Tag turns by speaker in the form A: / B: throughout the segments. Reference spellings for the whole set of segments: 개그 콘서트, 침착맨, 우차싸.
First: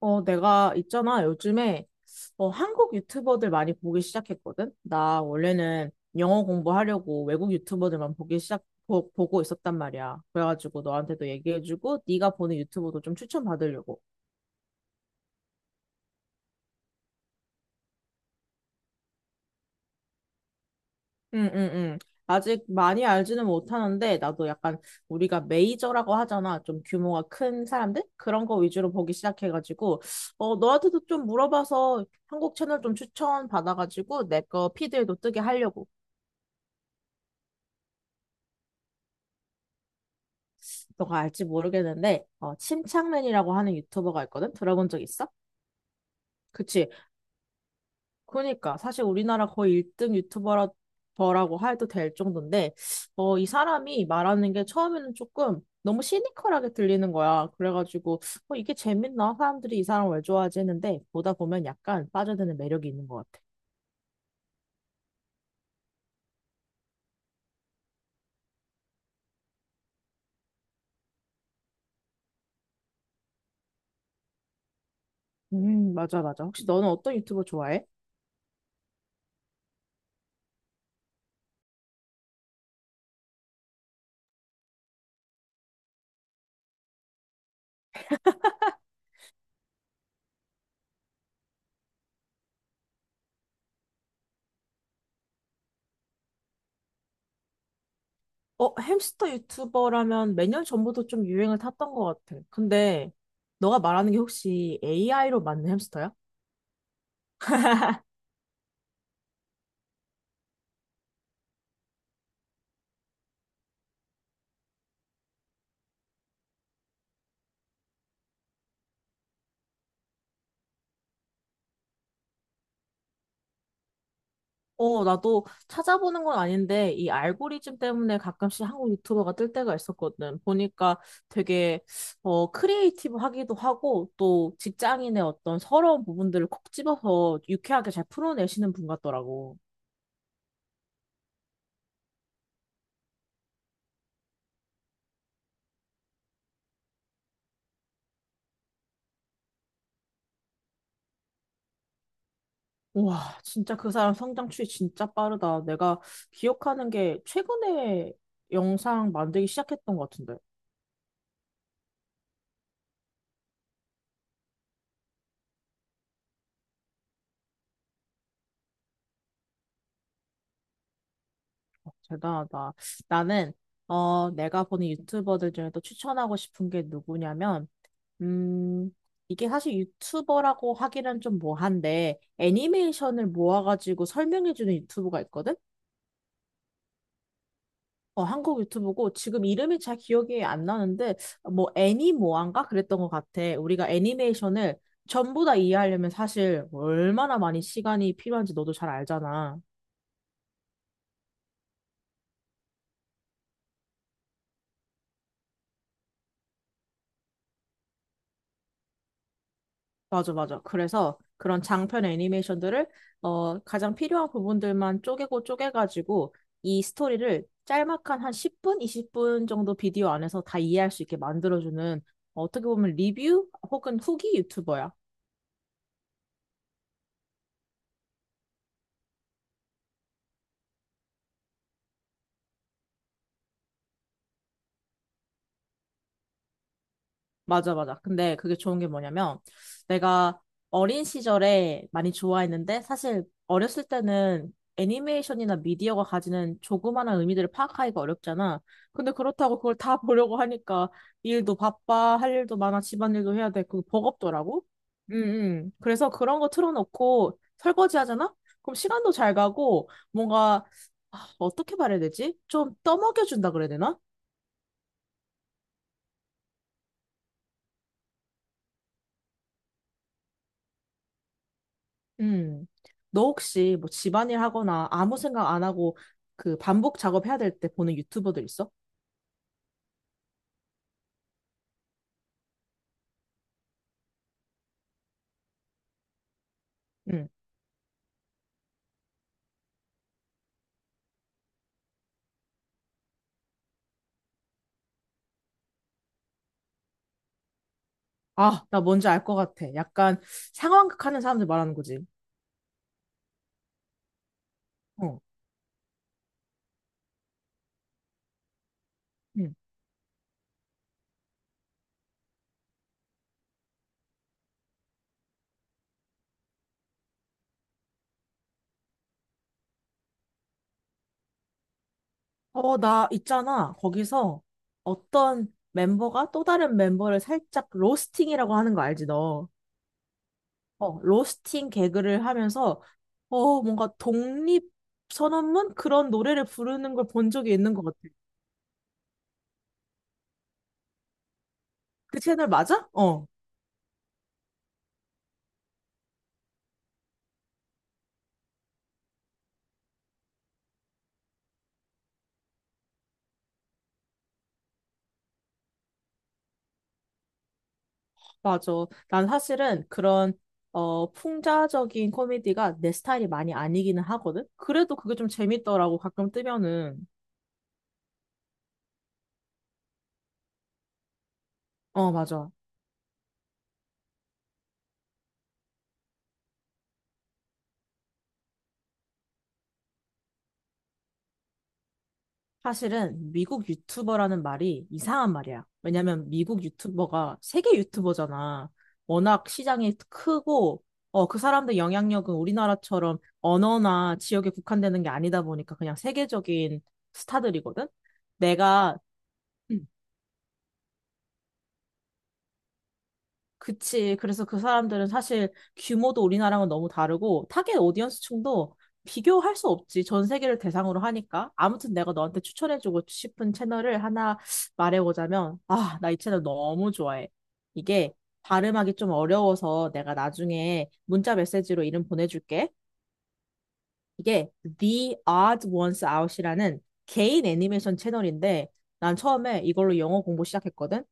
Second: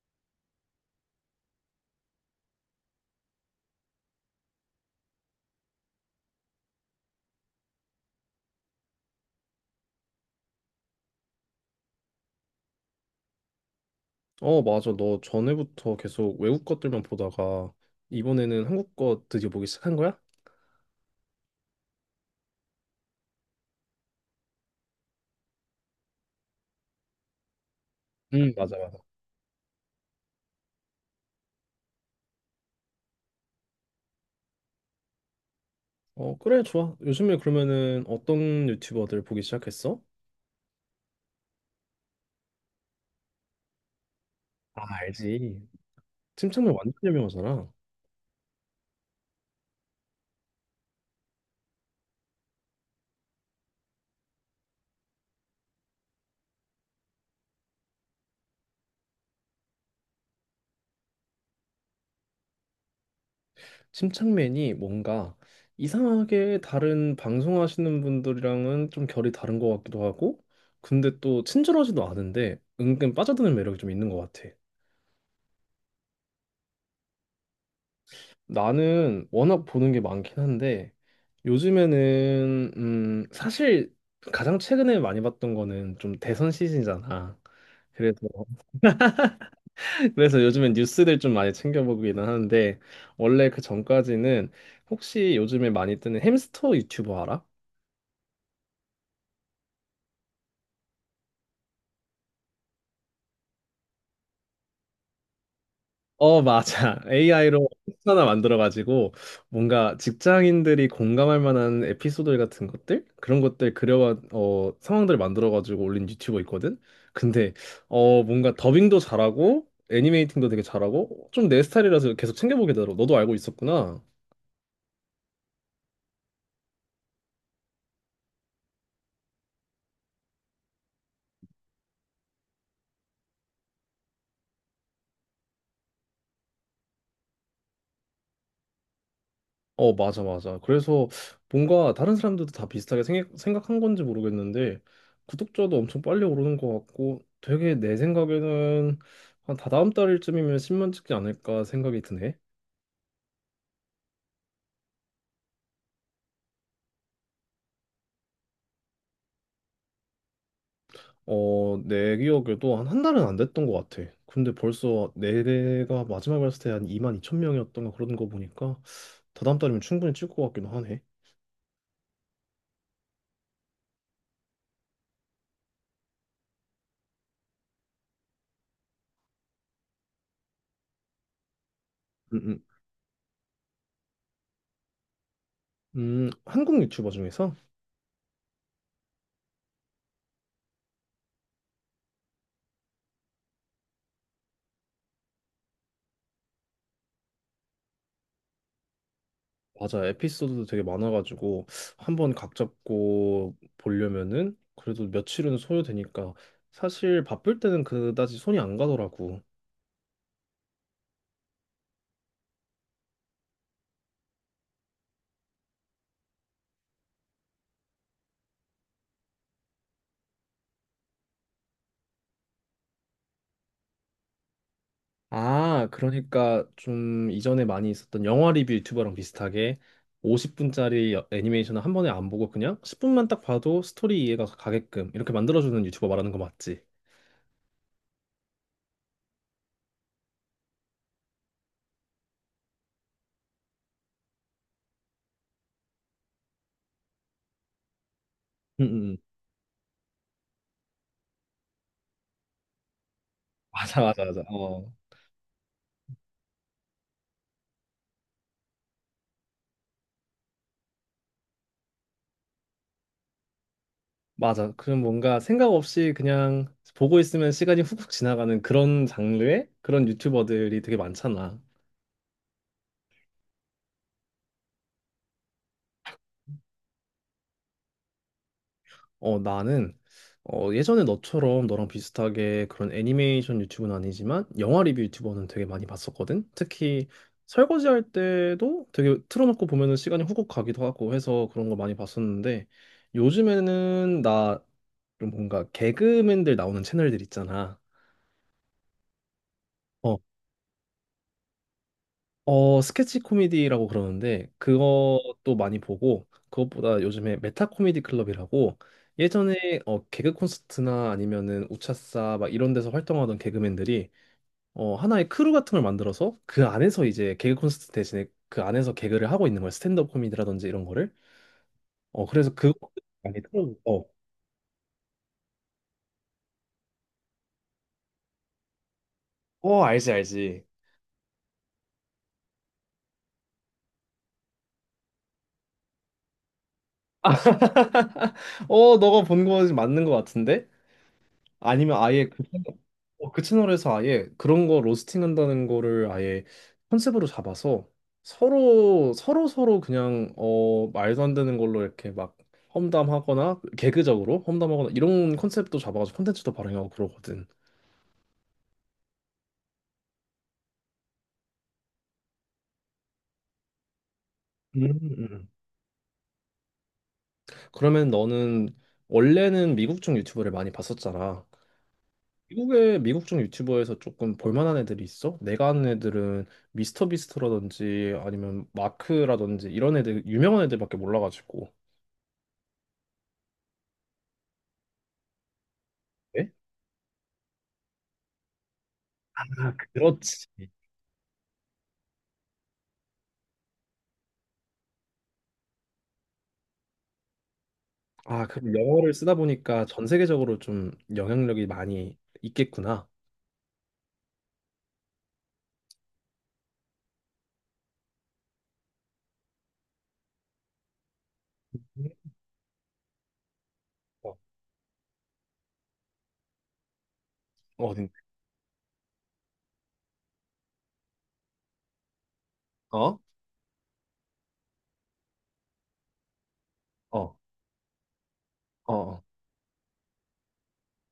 A: 내가 있잖아. 요즘에 한국 유튜버들 많이 보기 시작했거든. 나 원래는 영어 공부하려고 외국 유튜버들만 보고 있었단 말이야. 그래가지고 너한테도 얘기해주고 네가 보는 유튜버도 좀 추천받으려고.
B: 어, 맞아. 너 전에부터 계속 외국 것들만 보다가 이번에는 한국 거 드디어 보기 시작한 거야?
A: 응, 응, 응. 아직 많이 알지는 못하는데 나도 약간 우리가 메이저라고 하잖아. 좀 규모가 큰 사람들? 그런
B: 응,
A: 거
B: 맞아,
A: 위주로
B: 맞아.
A: 보기 시작해가지고 너한테도 좀 물어봐서 한국 채널 좀 추천 받아가지고 내 거 피드에도 뜨게 하려고.
B: 어, 그래, 좋아. 요즘에 그러면은 어떤 유튜버들 보기 시작했어?
A: 너가 알지 모르겠는데 침착맨이라고 하는 유튜버가 있거든?
B: 아,
A: 들어본 적 있어?
B: 알지. 침착맨
A: 그치.
B: 완전 유명하잖아.
A: 그러니까 사실 우리나라 거의 1등 유튜버라고 해도 될 정도인데 이 사람이 말하는 게 처음에는 조금 너무 시니컬하게 들리는 거야. 그래가지고 이게 재밌나? 사람들이 이 사람 왜 좋아하지 했는데 보다 보면 약간 빠져드는 매력이 있는 것 같아.
B: 침착맨이 뭔가 이상하게 다른 방송하시는 분들이랑은 좀 결이 다른 것 같기도 하고, 근데 또 친절하지도 않은데 은근 빠져드는 매력이 좀 있는 것 같아.
A: 맞아, 맞아. 혹시 너는 어떤 유튜버 좋아해?
B: 나는 워낙 보는 게 많긴 한데 요즘에는 사실 가장 최근에 많이 봤던 거는 좀 대선 시즌이잖아. 그래서 그래서 요즘엔 뉴스들 좀 많이 챙겨 보기는 하는데 원래 그 전까지는 혹시 요즘에 많이 뜨는 햄스터 유튜버 알아?
A: 어, 햄스터 유튜버라면 몇 년 전부터 좀 유행을 탔던 것 같아. 근데 너가 말하는 게 혹시 AI로 만든 햄스터야?
B: 어, 맞아. AI로 텍 하나 만들어가지고 뭔가 직장인들이 공감할 만한 에피소드 같은 것들? 그런 것들 그려, 어, 상황들 만들어가지고 올린 유튜버 있거든? 근데, 어, 뭔가 더빙도 잘하고 애니메이팅도 되게 잘하고 좀 내 스타일이라서 계속 챙겨보게 되더라고. 너도 알고 있었구나.
A: 나도 찾아보는 건 아닌데 이 알고리즘 때문에 가끔씩 한국 유튜버가 뜰 때가 있었거든. 보니까 되게 크리에이티브하기도 하고 또 직장인의 어떤 서러운 부분들을 콕 집어서 유쾌하게 잘 풀어내시는 분 같더라고.
B: 어, 맞아, 맞아. 그래서 뭔가 다른 사람들도 다 비슷하게 생각한 건지 모르겠는데, 구독자도 엄청 빨리 오르는 것 같고, 되게 내 생각에는 한 다다음 달쯤이면 10만 찍지 않을까 생각이 드네.
A: 와, 진짜 그 사람 성장 추이 진짜 빠르다. 내가 기억하는 게 최근에 영상 만들기 시작했던 것 같은데. 어,
B: 어, 내 기억에도 한 한 달은 안 됐던 것 같아. 근데 벌써 내가 마지막에 봤을 때 한 2만 2천 명이었던가 그러는 거 보니까, 다다음 달이면 충분히 찍을 것 같기도 하네.
A: 대단하다. 나는, 내가 보는 유튜버들 중에 또 추천하고 싶은 게 누구냐면, 음, 이게 사실 유튜버라고 하기는 좀 뭐한데,
B: 음, 음.
A: 애니메이션을 모아가지고 설명해주는 유튜브가 있거든?
B: 한국 유튜버 중에서?
A: 어, 한국 유튜브고 지금 이름이 잘 기억이 안 나는데 뭐 애니모아인가 그랬던 것 같아. 우리가 애니메이션을 전부 다 이해하려면 사실 얼마나 많이 시간이 필요한지 너도 잘 알잖아.
B: 맞아. 에피소드도 되게 많아가지고 한 번 각 잡고 보려면은 그래도 며칠은 소요되니까 사실 바쁠 때는 그다지 손이 안 가더라고.
A: 맞아, 맞아. 그래서 그런 장편 애니메이션들을 가장 필요한 부분들만 쪼개고 쪼개가지고 이 스토리를 짤막한 한 10분, 20분 정도 비디오 안에서 다 이해할 수 있게 만들어주는 어떻게 보면 리뷰 혹은 후기 유튜버야.
B: 아, 그러니까 좀 이전에 많이 있었던 영화 리뷰 유튜버랑 비슷하게 50분짜리 애니메이션을 한 번에 안 보고 그냥 10분만 딱 봐도 스토리 이해가 가게끔 이렇게 만들어주는 유튜버 말하는 거 맞지?
A: 맞아, 맞아. 근데 그게 좋은 게 뭐냐면, 내가 어린 시절에 많이 좋아했는데, 사실 어렸을 때는 애니메이션이나 미디어가 가지는 조그마한 의미들을 파악하기가 어렵잖아.
B: 응, 응.
A: 근데
B: 응.
A: 그렇다고 그걸 다 보려고 하니까, 일도 바빠, 할 일도 많아, 집안일도 해야 돼. 그거
B: 맞아, 맞아, 맞아.
A: 버겁더라고.
B: 어.
A: 그래서 그런 거 틀어놓고 설거지 하잖아? 그럼 시간도 잘 가고, 뭔가, 아, 어떻게 말해야 되지? 좀 떠먹여준다 그래야 되나?
B: 맞아. 그럼 뭔가 생각 없이 그냥 보고 있으면 시간이 훅훅 지나가는 그런 장르의 그런 유튜버들이 되게 많잖아.
A: 음. 너 혹시 뭐 집안일 하거나 아무 생각 안 하고 그 반복 작업해야 될 때 보는 유튜버들 있어?
B: 어, 나는 어, 예전에 너처럼 너랑 비슷하게 그런 애니메이션 유튜브는 아니지만 영화 리뷰 유튜버는 되게 많이 봤었거든. 특히
A: 응.
B: 설거지할 때도 되게 틀어놓고 보면은 시간이 훅훅 가기도 하고 해서 그런 거 많이 봤었는데 요즘에는 나좀 뭔가 개그맨들 나오는 채널들 있잖아.
A: 아, 나 뭔지 알 것 같아.
B: 어,
A: 약간 상황극 하는 사람들 말하는 거지.
B: 어, 스케치 코미디라고 그러는데
A: 어.
B: 그것도 많이 보고 그것보다 요즘에 메타 코미디 클럽이라고
A: 응.
B: 예전에 어, 개그 콘서트나 아니면은 우차싸 막 이런 데서 활동하던 개그맨들이 어, 하나의 크루 같은 걸 만들어서 그 안에서 이제 개그 콘서트 대신에 그 안에서 개그를 하고 있는 거야 스탠드업 코미디라든지 이런 거를. 어, 그래서
A: 어,
B: 그거
A: 나
B: 많이
A: 있잖아.
B: 틀어. 어.
A: 거기서 어떤 멤버가 또 다른 멤버를 살짝 로스팅이라고 하는 거 알지, 너?
B: 어, 알지, 알지.
A: 로스팅 개그를 하면서 뭔가 독립 선언문 그런 노래를 부르는 걸 본 적이 있는 것 같아.
B: 어, 너가 본 거 맞는 거 같은데? 아니면
A: 그
B: 아예 그,
A: 채널
B: 채널-
A: 맞아? 어.
B: 어, 그 채널에서 아예 그런 거 로스팅한다는 거를 아예 컨셉으로 잡아서 서로 서로 서로 그냥 어 말도 안 되는 걸로 이렇게 막 험담하거나 개그적으로 험담하거나 이런 컨셉도 잡아가지고 콘텐츠도 발행하고 그러거든.
A: 맞아. 난 사실은 그런 어 풍자적인 코미디가 내 스타일이 많이 아니기는 하거든.
B: 음,
A: 그래도 그게 좀
B: 음.
A: 재밌더라고 가끔 뜨면은.
B: 그러면 너는 원래는 미국 쪽 유튜브를 많이 봤었잖아.
A: 어, 맞아.
B: 미국 중 유튜버에서 조금 볼만한 애들이 있어? 내가 아는 애들은 미스터 비스트라든지 아니면 마크라든지 이런 애들 유명한 애들밖에 몰라가지고.
A: 사실은 미국 유튜버라는 말이 이상한 말이야. 왜냐면
B: 네?
A: 미국 유튜버가 세계 유튜버잖아.
B: 아,
A: 워낙 시장이
B: 그렇지.
A: 크고 어 그 사람들 영향력은 우리나라처럼 언어나 지역에 국한되는 게 아니다 보니까 그냥 세계적인 스타들이거든.
B: 아, 그럼
A: 내가
B: 영어를 쓰다 보니까
A: 음,
B: 전 세계적으로 좀 영향력이 많이 있겠구나.
A: 그치. 그래서 그 사람들은 사실 규모도 우리나라랑은 너무 다르고 타겟 오디언스층도 비교할 수 없지. 전 세계를 대상으로 하니까. 아무튼 내가 너한테 추천해주고 싶은 채널을
B: 어,
A: 하나 말해보자면, 아, 나 이 채널 너무 좋아해.
B: 어, 네.
A: 이게 발음하기 좀 어려워서 내가 나중에 문자 메시지로 이름 보내줄게.
B: 어,
A: 이게 The Odd Ones Out이라는
B: 어,
A: 개인 애니메이션 채널인데, 난
B: 어,
A: 처음에 이걸로 영어 공부 시작했거든.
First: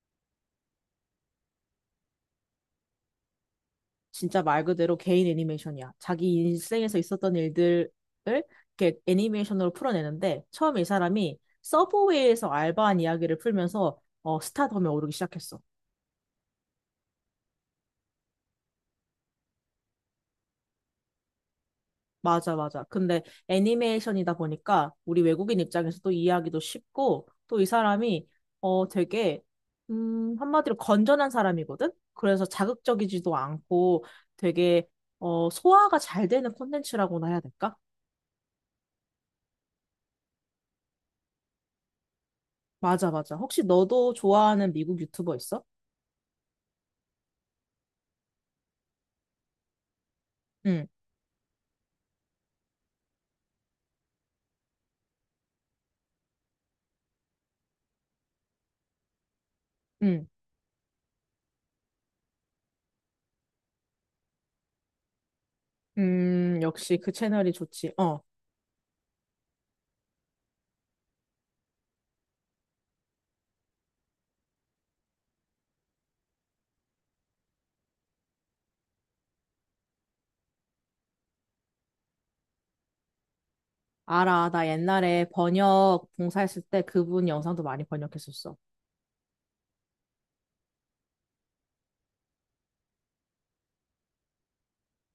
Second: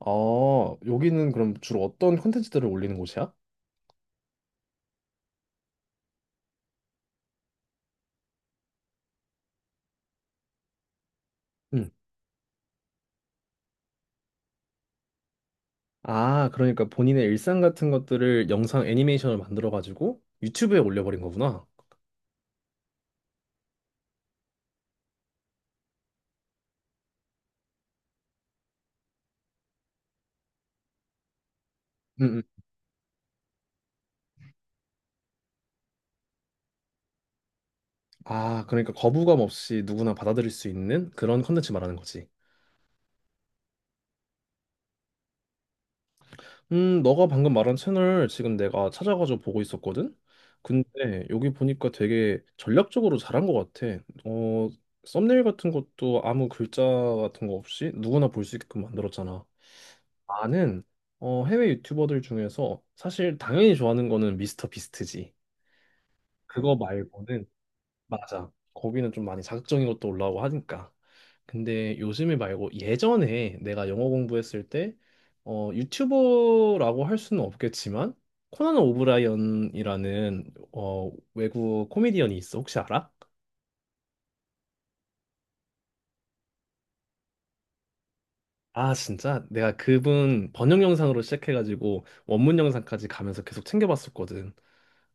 B: 어, 여기는 그럼 주로 어떤 콘텐츠들을 올리는 곳이야?
A: 진짜 말 그대로 개인 애니메이션이야. 자기 인생에서 있었던 일들을 이렇게 애니메이션으로 풀어내는데 처음 이 사람이
B: 응.
A: 서브웨이에서 알바한 이야기를 풀면서 스타덤에 오르기 시작했어.
B: 아, 그러니까 본인의 일상 같은 것들을 영상 애니메이션을 만들어가지고 유튜브에 올려버린 거구나.
A: 맞아, 맞아. 근데 애니메이션이다 보니까 우리 외국인 입장에서도 이해하기도 쉽고 또 이 사람이 어, 되게 한마디로 건전한 사람이거든?
B: 응,
A: 그래서 자극적이지도 않고 되게 소화가 잘 되는 콘텐츠라고나 해야 될까?
B: 아, 그러니까 거부감 없이 누구나 받아들일 수 있는 그런 컨텐츠 말하는 거지.
A: 맞아, 맞아. 혹시 너도 좋아하는 미국 유튜버 있어?
B: 너가 방금 말한 채널 지금 내가 찾아가지고 보고 있었거든?
A: 응,
B: 근데 여기 보니까 되게 전략적으로 잘한 것 같아. 어, 썸네일 같은 것도 아무 글자 같은 거 없이 누구나 볼 수 있게끔 만들었잖아.
A: 응.
B: 나는 어, 해외 유튜버들 중에서 사실 당연히 좋아하는 거는 미스터 비스트지. 그거
A: 역시 그
B: 말고는
A: 채널이 좋지. 어,
B: 맞아. 거기는 좀 많이 자극적인 것도 올라오고 하니까. 근데 요즘에 말고 예전에 내가 영어 공부했을 때 어, 유튜버라고 할 수는 없겠지만 코난 오브라이언이라는 어, 외국 코미디언이 있어. 혹시 알아?
A: 알아. 나 옛날에 번역 봉사했을 때 그분 영상도 많이 번역했었어.
B: 아, 진짜? 내가 그분 번역 영상으로 시작해가지고 원문 영상까지 가면서 계속 챙겨봤었거든.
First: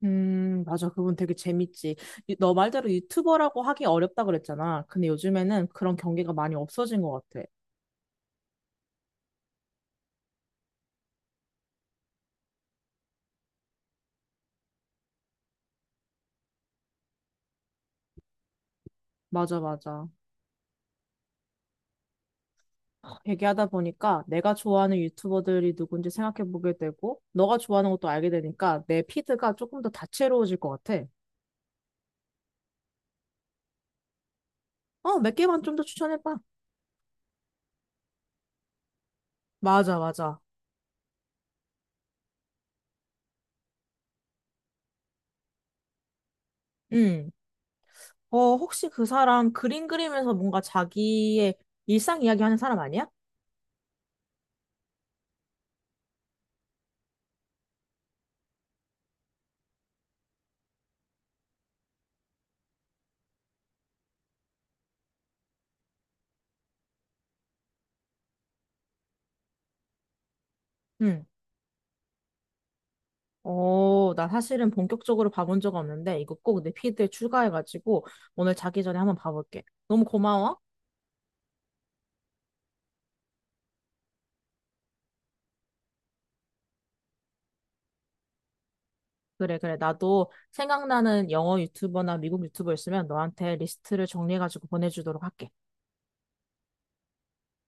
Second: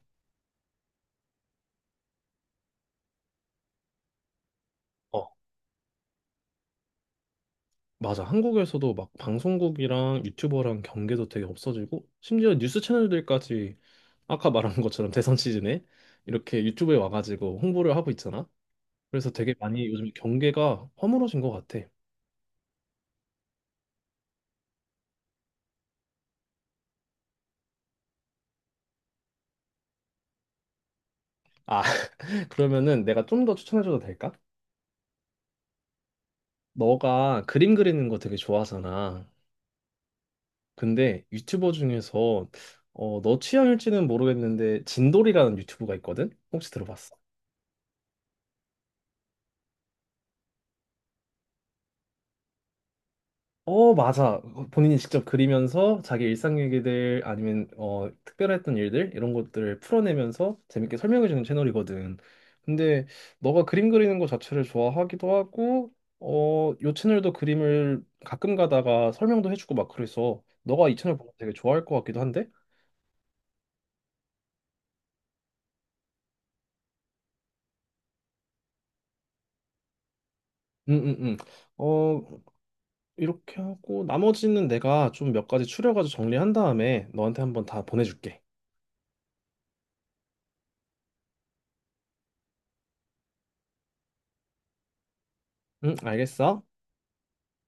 A: 맞아. 그분 되게 재밌지. 너 말대로 유튜버라고 하기 어렵다 그랬잖아. 근데
B: 어,
A: 요즘에는 그런 경계가 많이 없어진 것 같아.
B: 맞아. 한국에서도 막 방송국이랑 유튜버랑 경계도 되게 없어지고 심지어 뉴스 채널들까지 아까 말한 것처럼 대선 시즌에 이렇게 유튜브에 와가지고 홍보를 하고 있잖아. 그래서 되게
A: 맞아,
B: 많이
A: 맞아.
B: 요즘 경계가 허물어진 것 같아.
A: 하, 얘기하다 보니까 내가 좋아하는 유튜버들이 누군지 생각해보게 되고, 너가 좋아하는 것도 알게 되니까 내 피드가 조금 더 다채로워질 것 같아.
B: 아, 그러면은 내가 좀 더 추천해줘도 될까?
A: 어, 몇 개만 좀 더 추천해봐.
B: 너가 그림 그리는 거 되게 좋아하잖아.
A: 맞아, 맞아.
B: 근데 유튜버 중에서 어, 너 취향일지는 모르겠는데 진돌이라는 유튜브가 있거든? 혹시 들어봤어?
A: 응. 어, 혹시 그 사람 그림 그리면서 뭔가 자기의 일상 이야기하는 사람 아니야?
B: 어, 맞아. 본인이 직접 그리면서 자기 일상 얘기들 아니면 어, 특별했던 일들 이런 것들을 풀어내면서 재밌게 설명해주는 채널이거든. 근데 너가 그림 그리는 거 자체를 좋아하기도 하고, 어, 요 채널도 그림을 가끔 가다가 설명도 해주고 막 그래서 너가 이 채널
A: 응.
B: 보면 되게 좋아할 것 같기도 한데?
A: 어, 나 사실은 본격적으로 봐본 적 없는데, 이거 꼭 내 피드에 추가해가지고, 오늘 자기 전에 한번 봐볼게. 너무 고마워.
B: 응, 응, 응. 어, 이렇게 하고 나머지는 내가 좀 몇 가지 추려가지고 정리한 다음에 너한테 한번 다 보내줄게.
A: 그래, 그래. 나도 생각나는 영어 유튜버나 미국 유튜버 있으면 너한테 리스트를 정리해가지고 보내주도록 할게.
B: 응, 알겠어?